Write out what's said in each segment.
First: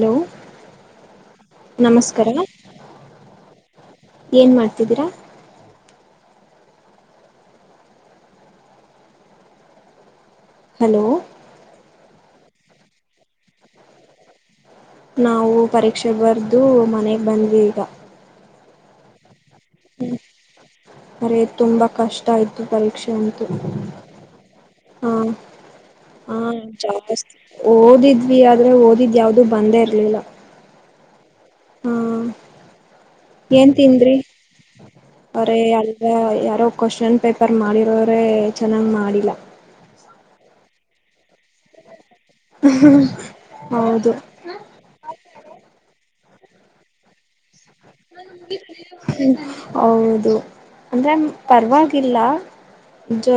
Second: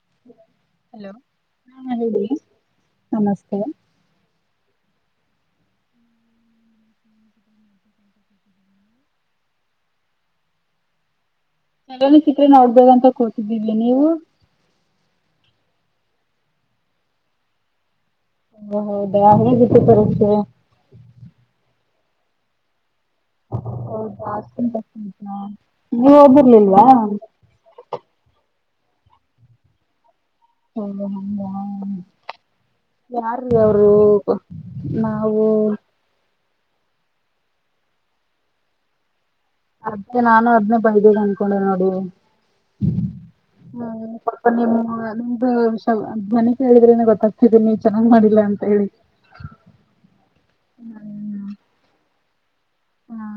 Hello hello ಹಾ ಹೇಳಿ ನಮಸ್ಕಾರ ನಮಸ್ತೆ ಹೇಗಿದಿರ ಹಲೋ ಎನ ಚಿತ್ರ ನ ನಡ್ಬೇದಂತ ಕೊಟ್ಟಿದಿವಿ ನೀವು. ನಾವು ಪರೀಕ್ಷೆ ಬರ್ದು ಮನೆಗೆ ಬಂದ್ವಿ ಈಗ. ಹ ಹೌದಾ ಹ್ಮ ಪರೀಕ್ಷೆ ಅರೇ ತುಂಬಾ. ಕಷ್ಟ ಇತ್ತು ತಲ್ [unintelligible] ಹೌದಾ ಅಷ್ಟೊಂದ್ ಕಷ್ಟ ಹಾ ಇತ್ತಾ ನೀವ್ ಹಾ ಓದಿರ್ಲಿಲ್ವಾ ಓದಿದ್ವಿ ಅ. ಆದ್ರೆ ಓದಿದ್ ಯಾವ್ದು ಬಂದೇ ಇರ್ಲಿಲ್ಲ. ಹ್ಮ. ಹಾ ಹ ಯಾರೀ ಏನ್ ಅವ್ರು ತಿಂದ್ರಿ ನಾವು. ಅವರೇ ಅಲ್ಗ ಯಾರೋ ಕ್ವಶನ್ ಪೇಪರ್ ಮಾಡಿರೋರೆ ಚೆನ್ನಾಗ್ ಮಾಡಿಲ್ಲ. ಅದೇ ನಾನು ಅದ್ನೇ ಬೈದಿನ ಅನ್ಕೊಂಡೆ ನೋಡು. [unintelligible] ಹೌದು ಮಣಿ ಕೇಳಿದ್ರೇನೇ ಗೊತ್ತಾಗ ತಿದ್ದಿ ನಿ ಹೌದು ಅಂದ್ರೆ ಹ್ಮ್ ಪರವಾಗಿಲ್ಲ. ಹಾ ಜ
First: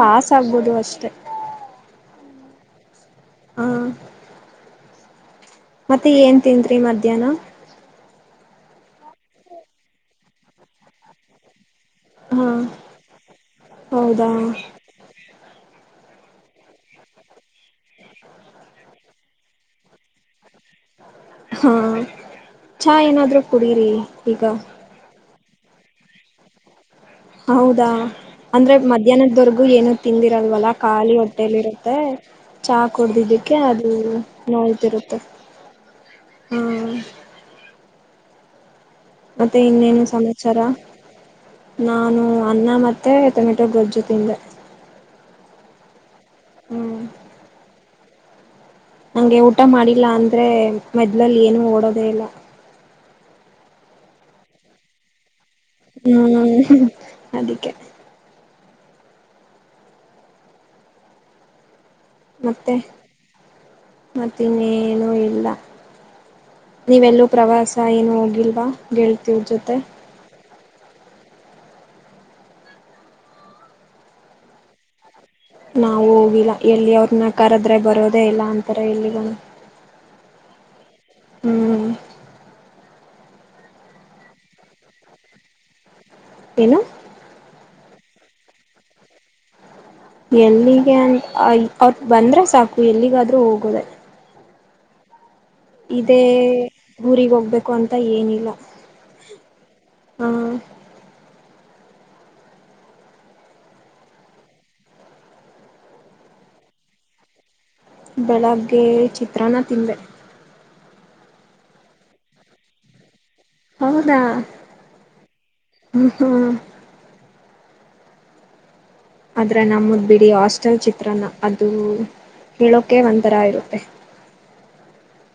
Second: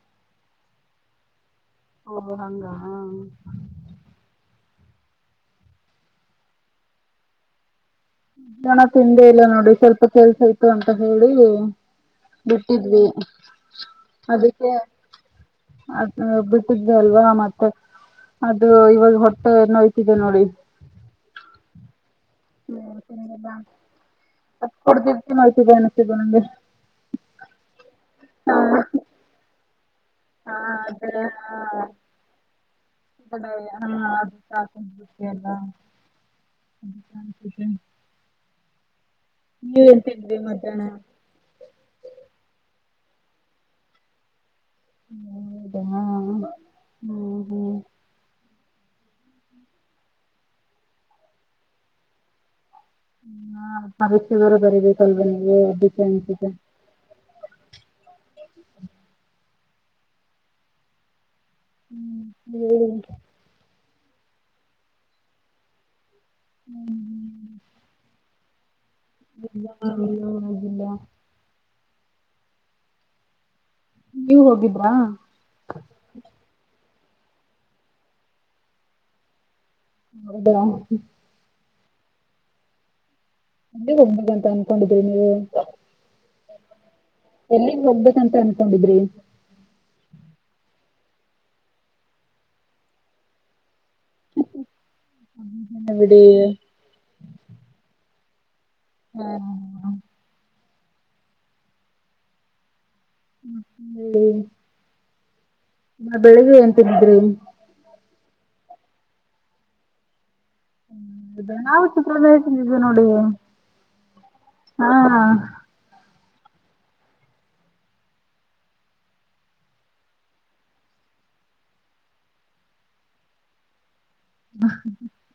ಪಾಸ್ ಆಗಬೋದು ಅಷ್ಟೇ. ಒಹ್ ಹಂಗ ಆ. ಮತ್ತೆ ಏನ್ ತಿಂದ್ರಿ ಮದ್ಯಾನ. [unintelligible] ತಿಂದೆ ಇಲ್ಲಾ ನೋಡಿ ಸ್ವಲ್ಪ ಕೆಲ್ಸ ಇತ್ತು ಅಂತ ಹೇಳಿ. ಹಾ ಬಿಟ್ಟಿದ್ವಿ ಹೌದಾ ಅದಿಕ್ಕೆ. ಬಿಟ್ಟಿದ್ವಿ ಅಲ್ವಾ ಮತ್ತೆ ಅದು ಇವಾಗ ಹೊಟ್ಟೆ ನೋಯ್ತಿದೆ ನೋಡಿ ಹಾ. ಚಾ ಏನಾದ್ರು ಕುಡೀರಿ ಈಗ. ಅದ್ ಕುಡ್ದಿದ್ಕೆ ನೋಯ್ತಿದೆ ಅನ್ನಿಸ್ತಿದೆ ನಂಗೆ ಹೌದಾ. ಅಂದ್ರೆ ಮದ್ಯಾನದ ವರ್ಗು ಏನು ಹಾ ತಿಂದಿರಲ್ವಲ್ಲ ಖಾಲಿ ಅದೇ ಹಾ ಹೊಟ್ಟೇಲಿ ಇರುತ್ತೆ. ನೋಯ್ತಿರುತ್ತೆ ಹಾ [unintelligible] ಮತ್ತೆ ನೀವೇನ್ ಇನ್ನೇನು ತಿಂದ್ರಿ ಸಮಾಚಾರ ಮಧ್ಯಾಹ್ನ ನಾನು ಅನ್ನ ಮ ಮತ್ತೆ ಟೊಮೆಟೊ ಗೊಜ್ಜು ತಿಂದೆ. ದಾಮ. ಹ್ಮ್. ನಂಗೆ ಊಟ ಮಾಡಿಲ್ಲ ಅಂದ್ರೆ ಮದ್ಲಲ್ಲಿ ಏನು ಓಡೋದೇ ಇಲ್ಲ. ಹಾ ಪರೀಕ್ಷೆ ಬರೇ ಬರೀಬೇಕಲ್ವ್. ಹ್ಮ್ ಅದಕ್ಕೆ ಹ್ಮ್ ಹೇಳಿ. ಮತ್ತ ಇನ್ನೇನು ಇಲ್ಲ. ನೀವೆಲ್ಲೂ ಪ್ರವಾಸ ಏನು ಹೋಗಿಲ್. ವಾ ಎಲ್ಲಾ ಎಲ್ಲಿ ಹೋಗಿಲ್ಲ. ನೀವು ಹೋಗಿದ್ರಾ. ನಾವು ಹೋಗಿಲ್ಲ ಎಲ್ಲಿ ಅವ್ರ್. ನಾ ಕರದ್ರೆ ಬರೋದೇ ಇಲ್ಲ ಅಂತಾರೆ ಎಲ್ಲಿಗುನು. ಹೌದಾ ಹ್ಮ್ ಎಲ್ಲಿಗೆ ಹೋಗ್ಬೇಕಂತ ಅನ್ಕೊಂಡಿದ್ರಿ ನೀವು. ಏನ್ ಏನು [inaudible] ಎಲ್ಲಿಗ್ ಹೋಗ್ಬೇಕಂತ ಅನ್ಕೊಂಡಿದ್ರಿ. ಎಲ್ಲಿಗೆ ಅಂತ್ ಅವ್ರ್ ಬಂದ್ರೆ ಸಾಕು ಎಲ್ಲಿಗಾದರೂ ಹೋಗೋದೇ. ಇದೆ ಬಿಡಿ ಊರಿಗೆ ಹೋಗಬೇಕು ಅಂತ ಏನ ಇಲ್. ಇಲ್ಲಾ ಹಹ್ ಹ್ಮ್ಮ್ ಎಲ್ಲಿ. ಬೆಳಿಗ್ಗೆ ಏನ್ ತಿಂದಿದ್ರಿ. ಬೆಳಿಗ್ಗೆ ಚಿತ್ರಾನ್ನ ತಿಂದೆ. ದಿನಾ ಚಿತ್ರಾನ್ನ ತಿಂದಿದಿವಿ ನೋಡಿ. ಹೌದಾ ಹಾ ಹ್ ಹ ಆದ್ರೆ ನಮೂದ್ ಬಿಡಿ ಹಾಸ್ಟೆಲ್ ಚಿತ್ರಾನ್ನ ಅದು ಹೇಳೋಕೆ ಒಂದತರಾ ಇರುತ್ತೆ.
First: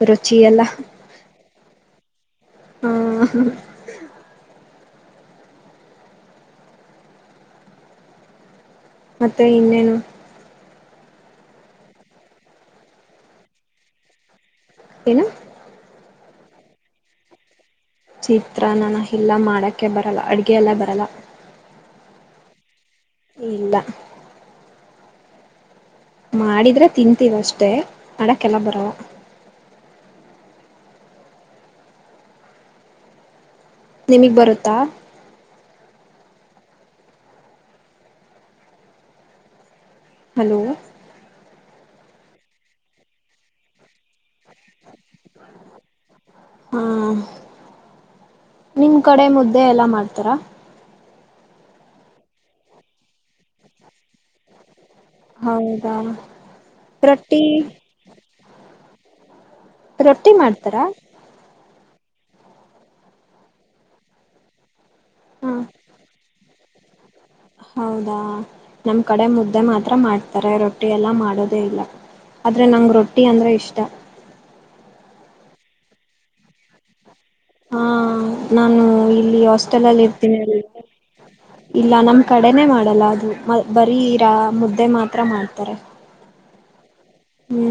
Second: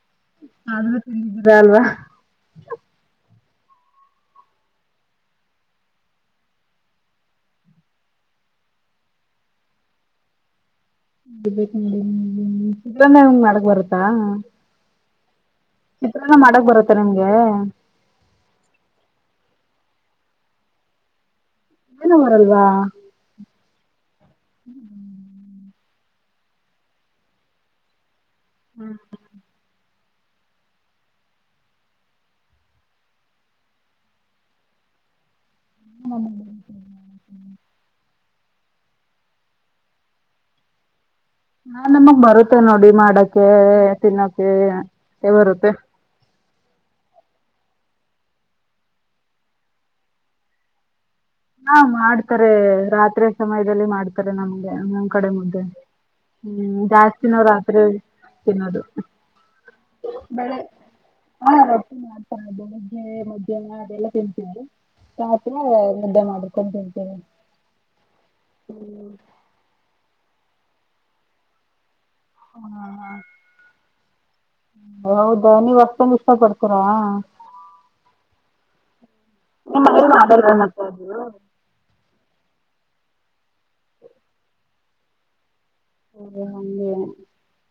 ರುಚಿ ಎಲ್ಲ ಆದ್ರು ತಿಂದಿದ್ದರೆ ಅಲ್ವಾ. ಹ ಮತ್ತೆ ಇನ್ನ ಏನು. [inaudible] ಚಿತ್ರಾನ್ನ ಮಾಡಕ್ ಬರುತ್ತಾ. ಏನು ಚಿತ್ರಾನ್ನ ಮಾಡಕ್ಕೆ ಬರುತ್ತ ಆ ನಿಮಗೆ. ಚಿತ್ರಾನ್ನನೇ ಎಲ್ಲಾ ಮಾಡಕ್ಕೆ ಬರಲ್ಲ ಅಡುಗೆ ಎಲ್ಲಾ ಬರಲ್ಲ. ಏನು ಬರಲ್ವಾ. ಇಲ್ಲ ಮಾಡಿದ್ರೆ ತಿಂತೀವಿ ಅಷ್ಟೇ. ಮಾಡಕೆಲ್ಲ ಬರಲ್ಲ. ನಿನಗೆ ಬರುತ್ತಾ. ನನಗೆ ಬರುತ್ತೆ. ಹಲೋ ಆ ನಮುಗ್ ಬರುತ್ತೆ ನೋಡಿ ಮಾಡಕ್ಕೆ ಹೇ ತಿನ್ನಕ್. ಹೇ ಎವರುತ್ತೆ. ಹಾ ನಿಮ್ ಕಡೆ ಮುದ್ದೆ ಯಲ್ಲಾ ಮಾಡ್ತಾರಾ. ಹಾ ಮಾಡ್ತಾರೆ ರಾತ್ರಿ ಸಮಯದಲ್ಲಿ ಮಾಡ್ತಾರೆ ನಮ್ಗೆ. ಕಡೆ ಮುದ್ದೆ ಹೌದಾ ಜಾಸ್ತಿ ರೊಟ್ಟಿ ನಾವ್ ರಾತ್ರಿ ತಿನ್ನೋದು. ರೊಟ್ಟಿ ಮಾಡ್ತಾರಾ. [inaudible] ಬೆಳಗ್ಗೆ ಮಧ್ಯಾನ ಅದೆಲ್ಲ ತಿಂತೀವಿ. [inaudible] ಹ [inaudible] ಹೌದಾ ನಮ್ ಕಡೆ ಮುದ್ದೆ ಮಾತ್ರ ಮಾಡ್ ಅರೆ ರೊಟ್ಟಿಯಲ್ಲಾ ಮಾಡೋದೆ ಇಲ್ಲಾ ಆದ್ರೆ ನಂಗ್ ರೊಟ್ಟಿ ಅಂದ್ರೆ ಇಷ್ಟ. ಹೌದ ನೀವ್ ಅಷ್ಟೊಂದ್ ಇಷ್ಟಾ ಪಡ್ತೀರಾ. ಹಾ ನಾನು ಇಲ್ಲಿ ನಿಮ್ಮ ಹಾಸ್ಟೆಲಲ್ಲಿ ಮನೇಲಿ ಇರ್ತೀನಿ ಮಾಡಲ್ವಾ ಮತ್ತೆ ಅದು ಇಲ್ಲ ನಮ್ ಕಡೆನೆ ಮಾಡಲ್ಲ ಅದು ಮ ಬರೀ ರಾ ಮುದ್ದೆ ಮಾತ್ರ ಮಾಡ್ತಾರೆ ಓ ಹಂಗೆ ಹು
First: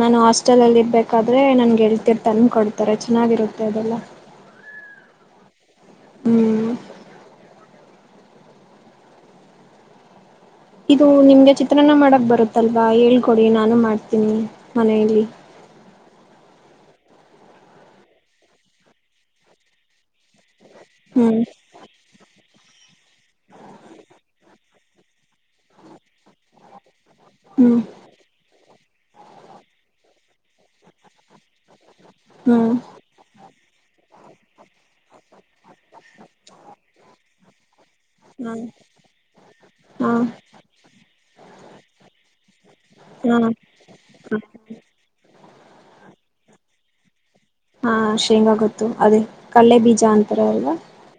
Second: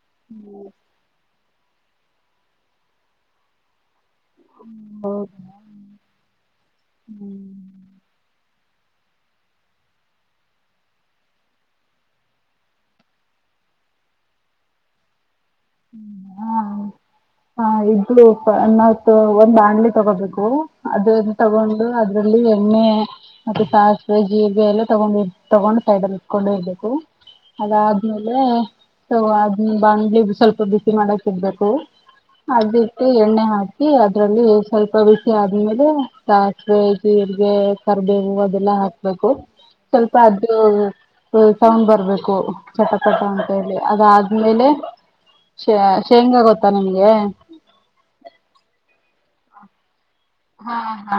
ನಾನು ಹಾಸ್ಟೆಲ್ ಇರ್ಬೇಕ್ ರೆ ಹೇಳ್ತಿಯರ್ ತಂದ ಕೊಡ್ತಾರೆ ಚೆನ್ನಾಗಿರುತ್ತೆ ಅದೆಲ್ಲ. ಹ್ಮ್ಮ್ ಓ ಹ್ಮ್ಮ್ ಇದು ನಿಮ್ಗೆ ಚಿತ್ರಾನ್ನ ಮಾಡಕ್ ಬರುತಲ್ವಾ ಹೇಳಿ ಕೊಡಿ ನಾನು ಮಾಡ್ತೀನಿ ಮನೇಯಲ್ಲಿ ಹ್ಮ್ಮ್ ಹಾ ಹಾ ಇದು ಪ ನ ತಗೊಂಡ್ [unintelligible] ತಗೋಬೇಕು ಅದು ಅದನ್ ಹ್ಮ್ ತಗೊಂಡು ಅದ್ರಲ್ಲಿ ಸಾಸ್ವೆ ಜಿರ್ಗೆ ಎಲ್ಲಾ ತಗೊಂ ತಗೊಂಡ್ ಸೈಡಲ್ ಇಟ್ಕೊಂಡು ಇರ್ಬೇಕು. ಅದ ಹ್ಮ್ ಆದ್ಮೇಲೆ ಸೊ ಅದ್ ಬಾಡ್ಲಿ ಸ್ವಲ್ಪ ಬಿಸಿ ಮಾಡಕ್ ಇಡಬೇಕು ಹ್ಮ್ ಅದಿಟ್ಟು ಎಣ್ಣೆ ಹಾಕಿ ಅದ್ರಲ್ಲಿ ಸ್ವಲ್ಪ ಬಿಸಿ ಆದ್ಮೇಲೆ ಸಾಸ್ವೆ ಜಿರ್ಗೆ ಕರ್ಬೆವು ಹಾ ಅದೆಲ್ಲ ಹಾಕ್ಬೇಕು ಹಾ ಸ್ವಲ್ಪ ಅದ ಸೌಂಡ್ ಬರ್ಬೇಕು ಚಟಪಟ ಹಾ ಅಂತ ಹೇಳಿ ಅದಾದ್ಮೇಲೆ. ಶ ಶೇಂಗಾ ಗೊತ್ತಾ ನಿಮ್ ಏ. ಹಾ ಶೇಂಗಾ ಗೊತ್ತು ಅದೇ ಕಲ್ಲೆ ಬೀಜ [unintelligible] ಹ ಹಾ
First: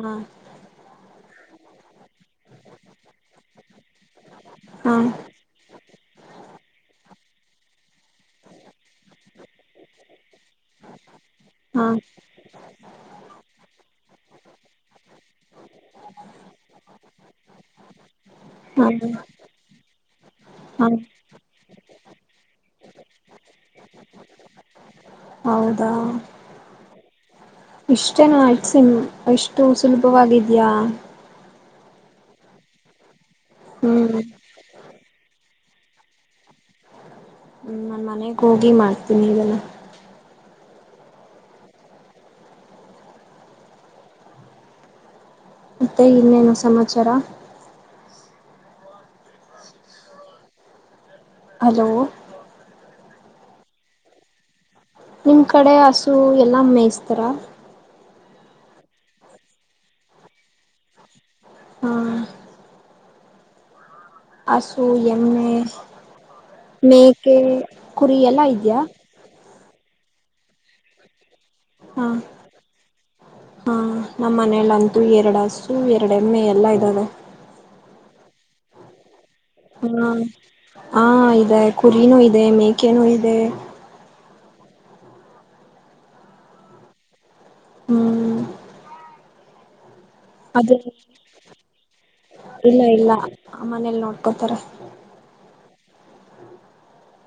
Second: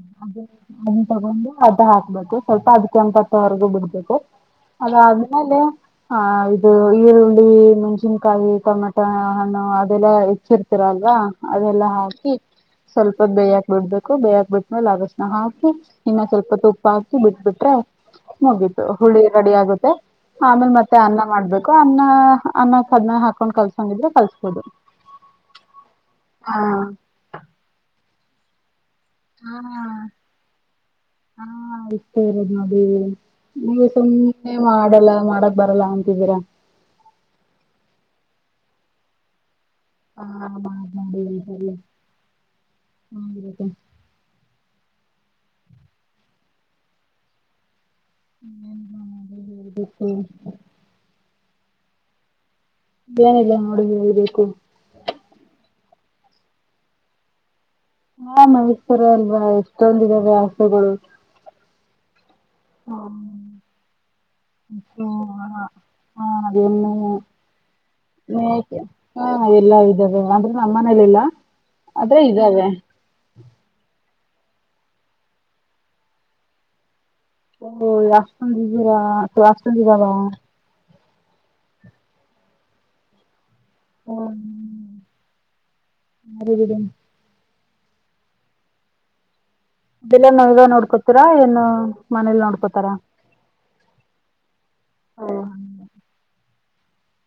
ಹಾ ಅದನ್ ತಗೊಂಡು ಅದ ಹಾಕ್ಬೇಕು ಸ್ವಲ್ಪ ಅದ್ ಕೆಂಪತ್ತೋವರ್ಗೂ ಬಿಡ್ಬೇಕು. ಅದು ಹಾ ಆದ್ಮೇಲೆ ಆ ಇದು [unintelligible] ಮೆಣಸಿನಕಾಯಿ ಟಮಟ ಹಣ್ಣು ಅದೆಲ್ಲ ಹಚ್ಚಿರ್ತಿರಲ್ವ ಹಾ ಅದೆಲ್ಲಾ ಹಾಕಿ ಸ್ವಲ್ಪ ಬೇಯಕ್ ಬಿಡ್ಬೇಕು ಬೇಯ್ಯಾಾಕ್ ಬಿಟ್ಟ್ಮೇಲೆ ಅಣ ಹಾಕಿ ಇನ್ನ ಸ್ವಲ್ಪ ತುಪ್ಪ ಹಾಕಿ ಬಿಟ್ಬಿಟ್ರೆ ಮುಗಿತು ಹಾ ಹುಳಿ ರೆಡಿ ಆಗುತ್ತೆ ಆಮೇಲೆ ಹಾ ಮತ್ತೆ ಅನ್ನ ಮಾಡ್ಬೇಕು ಅ ನ್ನ ಅನ್ನ ಕದ್ನ ಹಾಕೊಂಡ್ ಕಲ್ಸಂಗಿದ್ರೆ ಕಲ್ಸ್ಬೋದು ಹೌದಾ ಹಾ ಇಷ್ಟ ಐಟಮ್ ಹಾ ಅಷ್ಟು ಸುಲಭವಾಗಿದ್ಯಾ ಹಾ ಅಷ್ಟೇ ಇರೋದ ನೋಡಿ ನೀವು ಹ್ಮ್ ಸುಮ್ಮನೆ ಮಾಡಲ್ಲ ಮಾಡ ಬರಲ್ಲ ಅಂತಿದ್ದೀರಾ ಹ್ಮ್ ನಾನ್ ಮನೆಗ್ ಹೋಗಿ ಮಾಡ್ತೀನಿ ಇದೆಲ್ಲ ಹಾ ಮಾಡೊಂಡಸಲ್ಲ ಹ್ಮ ಮತ್ತೆ ಇನ್ನೇನು ಸಮಾಚಾರ ಹನ್ ಮಾಡಿ ಹೇಳ್ಬೇಕು [unintelligible] ಹಲೋ ಏನಿಲ್ಲ ನೋಡಿ ಹೇಳ್ಬೇಕು ನಿಮ್ ಕಡೆ ಹಸು ಎಲ್ಲ ಮೇಯಿಸ್ತಾರ ಹಾ ಬೇಯಿಸ್ತಾರೆ ಅಲ್ವಾ ಇಷ್ಟೊಂದ್ ಇದಾವೆ ಹಸುಗಳು ಹ್ಮ ಹಸು ಎಮ್ಮೆ ಹಾ ಅದನ್ನು ಮೇಕೆ ಕುರಿ ಎಲ್ಲಾ ಇದ್ಯಾ ಹ ಎಲ್ಲಾ ಇದ್ದಾವ ಅಂದ್ರೆ ನಮ್ಮ ಮನೇಲಿಲ್ಲ ಹಾ ಹಾ ನಮ್ಮ ಮನಲ್ಲಂತೂ ಎರಡ್ ಹಸು ಎರಡೆ ಎಮ್ಮೆ ಎಲ್ಲ ಇದ್ದಾವೆ. ಓ ಅಸ್ಟೊಂದು ಇದಿರಾ ಅಸ್ಟೊಂದು ಹಾ ಇದಾವ ಹಾ ಇದೆ ಕುರಿನೂ ಇದೆ ಮೇಕೆನುೂ ಇದೆ ಹ ಬಾರಿ ಬಿಡಿ ಹ್ಮ್ ಅದೆಲ್ಲಾ ನೀವೇ ಅದೇ ನೋಡ್ಕೋತೀರಾ ಏನು ಮನೇಲಿ ಇಲ್ಲ ನೋಡ್ಕೋತಾರ ಇಲ್ಲ ಮನೇಲಿ ನೋಡ್ಕೋತಾರೆ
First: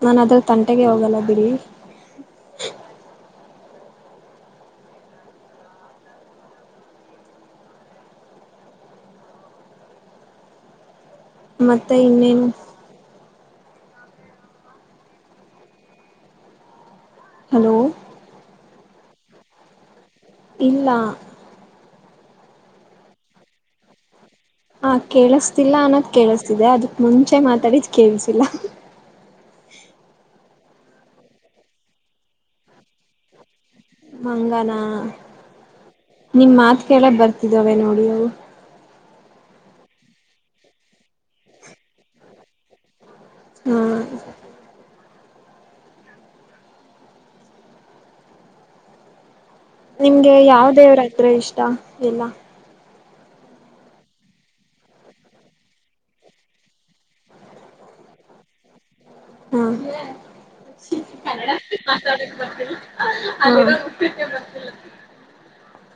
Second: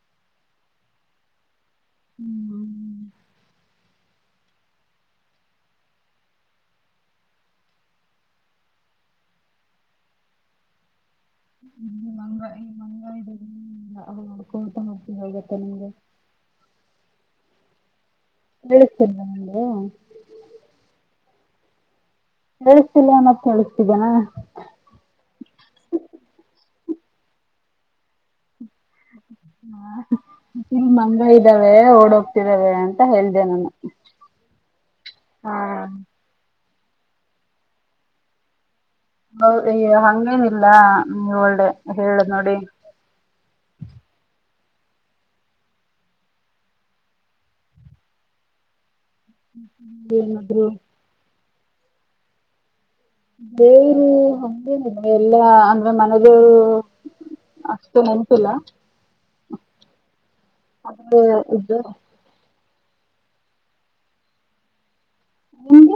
ನನ್ ಅದ್ರ ತಂಟೆಗೆ ಹೋಗಲ್ಲ ಬಿಡಿ ಹ್ಮ್ ಮತ್ತೆ ಈ ಮಂಗ ಇನ್ನೇನು ಈ ಮಂಗ ಹ್ಮ್ ನೋಡ್ಕೊತಾ ಹೋಡ್ತ ಹೋಗುತ್ತೆ ನಿಮ್ಗೆ ಹಲೋ ಕೇಳಿಸ್ತಾ ನಿಮ್ಗೆ ಇಲ್ಲಾ ಕೇಳಿಸ್ತಾ ಇಲ್ಲ ಆನೊಂದು ಕೇಳಿಸ್ತಿದೆನಾ ಹ ಕೇಳಿಸತಿಲ್ಲ ಅನ್ನೋದ್ ಕೇಳಿಸ್ತಿದೆ ಅದಕ್ ಮುಂಚೆ ಮಾತಾಡಿದ ಕೇಳಸಿಲ್ಲ ಹಾ ಇಲ್ ಮಂಗ ಇದ್ದಾವೆ ಓಡ ಹೋಗ್ತಿದಾವೆ ಅಂತ ಹೇಳ್ದ ನಾನು ಮಂಗನಾ ನಿಮ ಮಾತ್ ಕೆೇಳಕ್ ಬರ್ತಿದಾವೆ ನೋಡಿ ಅವು ಹೌದ ಈ ಹಂಗೇನಿಲ್ಲಾ ನೀ ಒಳ್ಳೆ ಹೇಳ ನೋಡಿ ಹ್ಮ ನಿಮ್ಗೆ ಯಾವ ಏನಾದ್ರು ದೇವರತ್ರೆ ಇಷ್. ಟ ಎಲ್ಲ ಬೇರು ಹಂಗೇ ಎಲ್ಲಾ ಅಂದ್ರೆ ಮನೆದೇವರು ಅಷ್ಟು ನೆನ್ಪಿಲ್ಲ ಹಾ ಇದ್ರು ಅ ಯಂಗೆ.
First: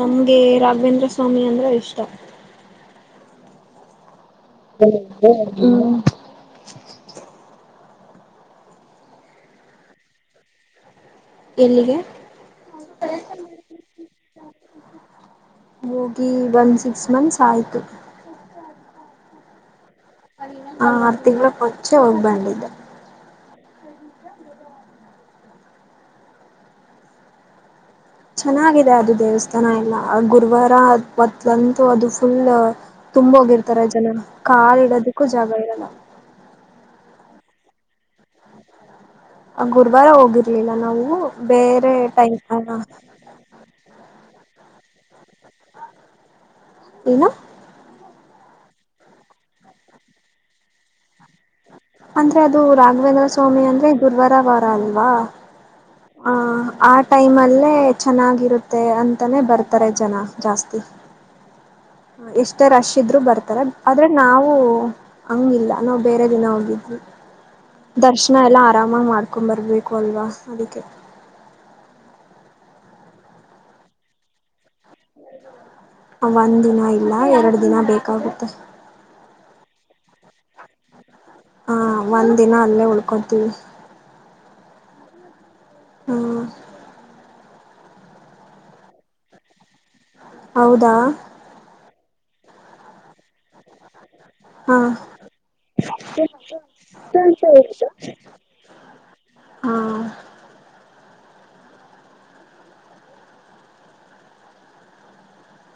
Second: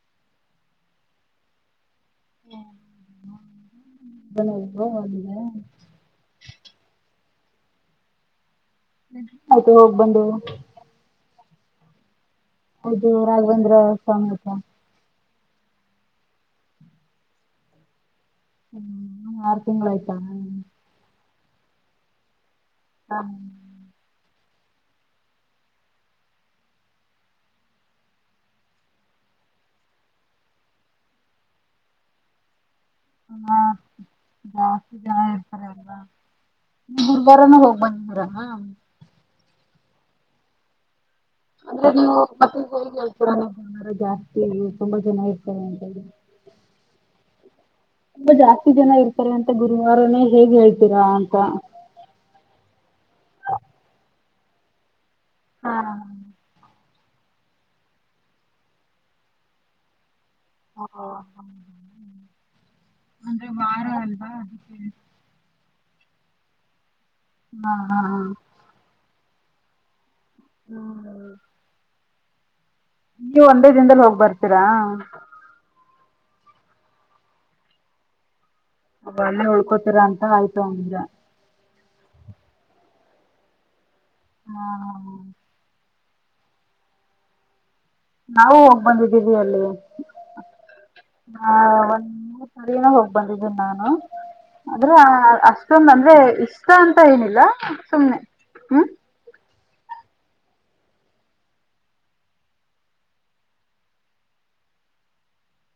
ನಮ್ಗೆ ರಾಘವೇಂದ್ರ ಸ್ವಾಮಿ ಅಂದ್ರ ಇಷ್ಟ ಹ್ಮ ಹ ಹ್ಮ್ ಆಯ್ತು ಹೋಗ್ ಬಂದು ಎಲ್ಲಿಗೆ ಹೌದು ರಾಘವೇಂದ್ರ ಸಾಂಗತ್ರ ಹೋಗಿ ಒನ್ ಸಿಕ್ಸ್ ಮಂತ್ಸ್ ಆಯ್ತು ಹ್ಮ್ ಹಾ ಆರ್ತಿ ಅಚ್ಚೆ ಹೋಗ್ಬಂಡಿದೇ. ಹಾ ಚೆನ್ನಾಗಿದೆ ಅದು ದೇವಸ್ಥಾನ ಎಲ್ಲ ಗುರುವಾರ ಮತ್ಲಂತೂ ಅದು ಫುಲ್ ತುಂಬ ಹೋಗಿರ್ತಾರ ಜನ ಕಾಲ್ ಜಾಸ್ತಿ ಇಡೋದಕ್ಕೂ ಜಾಗ ಇರಲ್ಲ ಗುರ್ಬಾರನ ಹೋಗ್ ಬಂದ ಮಾರ ಗುರುವಾರ ಹೋಗಿರ್ಲಿಲ್ಲ ನಾವು ಅಂದ್ರೆ ಬೇರೆ ನೀವು ಟೈಮ್ ಮತ್ತೆ ಹೇಗೆ ಹೇಳ್ತರ ನೀರಜ ಇ ತುಂಬಾ ಜನ [unintelligible] ಏನು ತುಂಬಾ ಜಾಸ್ತಿ ಜನ ಇರ್ತಾರೆ ಅಂತ ಗುರುವಾರಾನೇ ಹೇಗ್ ಹೇಳ್ತೀರಾ ಅಂದ್ರೆ ಅದು ರಾಘವೇಂದ್ರ ಸ್ವಾಮಿ ಅಂದ್ರೆ ಗುರ್ವಾರ್. ಶ ವಾರಾಲ್ವಾ ಹಾ ಹ ಆ ಟೈಮಲ್ಲೇ ಚೆನ್ನಾಗಿರುತ್ತೆ ಅಂತಾನೇ ಬರ್ತಾರೆ ಜನ ಜಾಸ್ತಿ ಎಷ್ಟೇ ರಶ್ ಇದ್ರರು ಅಂದ್ರೆ ಬರ್ತಾರೆ ವಾರ ಆದ್ರೆ ಅಲ್ವಾ ನಾವು ಅದಕ್ಕೆ. ಹಂಗಿಲ್ಲ ನಾವು ಬೇರೆ ದಿನ ಹೋಗಿದ್ವಿ ಹಾ ಹಾ ದರ್ಶನ ಎಲ್ಲಾ ಆರಾಮಾಗಿ ಮಾಡ್. ಕುಮರಬೇಕಲ್ದ ಹ್ಮ ಹ್ಮ ಹ [inaudible] ನೀವು ಒಂದೇ ದಿನದಲ್ಲಿ ಹೋಗ್ ಬರ್ತೀರಾ ಒಂದ್ ದಿನ ಇಲ್ಲ ಎರಡು ದಿನ ಬೇಕಾಗುತ್ತೆ ಅವ ಅಲ್ಲೇ ಉಳ್ಕೋತೀರಾ ಅಂತ ಆಯ್ತು ಅವಂಗಂದ ಹಾ ಒಂದ್ ದಿನ ಅಲ್ಲೇ ಉಳ್ಕೊತೀವಿ ಹ್ಮ ಹ ಹ್ಮ ನಾವು ಹೋಗ್ ಬಂದಿದ್ದೀವಿ ಅಲ್ಲಿ ಹೌದಾ ಆ ಒಂದ್ ಮೂರ್ ಸರಿನ ಹೋಗ್ ಬಂದಿದ್ದೀನ ನಾನು ಹಾ ಆದ್ರೆ ಅಷ್ಟೊಂದ ಅಂದ್ರೆ ಇಷ್ಟ ಅಂತ ಏನಿಲ್ಲ ಸುಮ್ನೆ ಹ್ಮ್ ಹ್ಮ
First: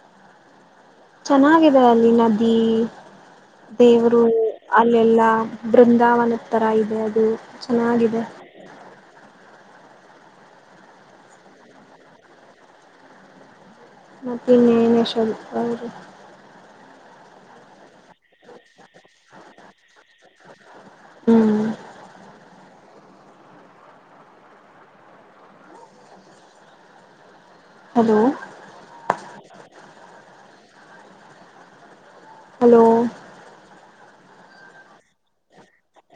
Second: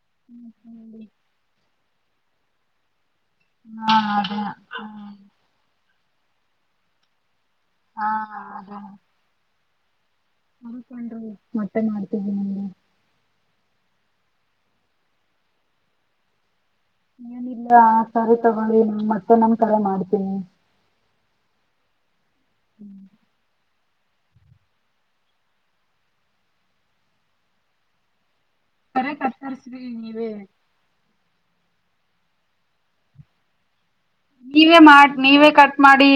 [inaudible] ಚೆನ್ನಾಗಿ ಅಲ್ಲಿ ನದಿ ಹಾ ದೇವರು ಅದೇ ಹಾ ಅಲ್ಲೆಲ್ಲಾ ಬೃಂದಾವನದ ಥರ ಇದೆ ಅದು ಹಾ ಚೆನ್ನಾಗಿದೆ ಅದ ಅರ್ಕೊಂಡ್ರಿ ಮತ್ತೆ ಮಾಡ್ತವಿ ನಿಮಗೆ. ಮತ್ತ ಇನ್ನೇನ ಶ ಅವರು ನಿಲ್ಲ ಸರಿ ತಗೊಳ್ಳಿ ನ ಮತ್ತೆ ನಮ್ ಕರೆ ಮಾಡ್ತೀನಿ ಹ್ಮ್ ಹ್ಮ್ ಹಲೋ ಸರೆ ಕರ್ತರ್ಸ್ರಿ ನೀವೇ ಹಲೋ ನೀವೇ ಮಾಡಿ ನೀವೇ ಕಟ್ ಮಾಡಿ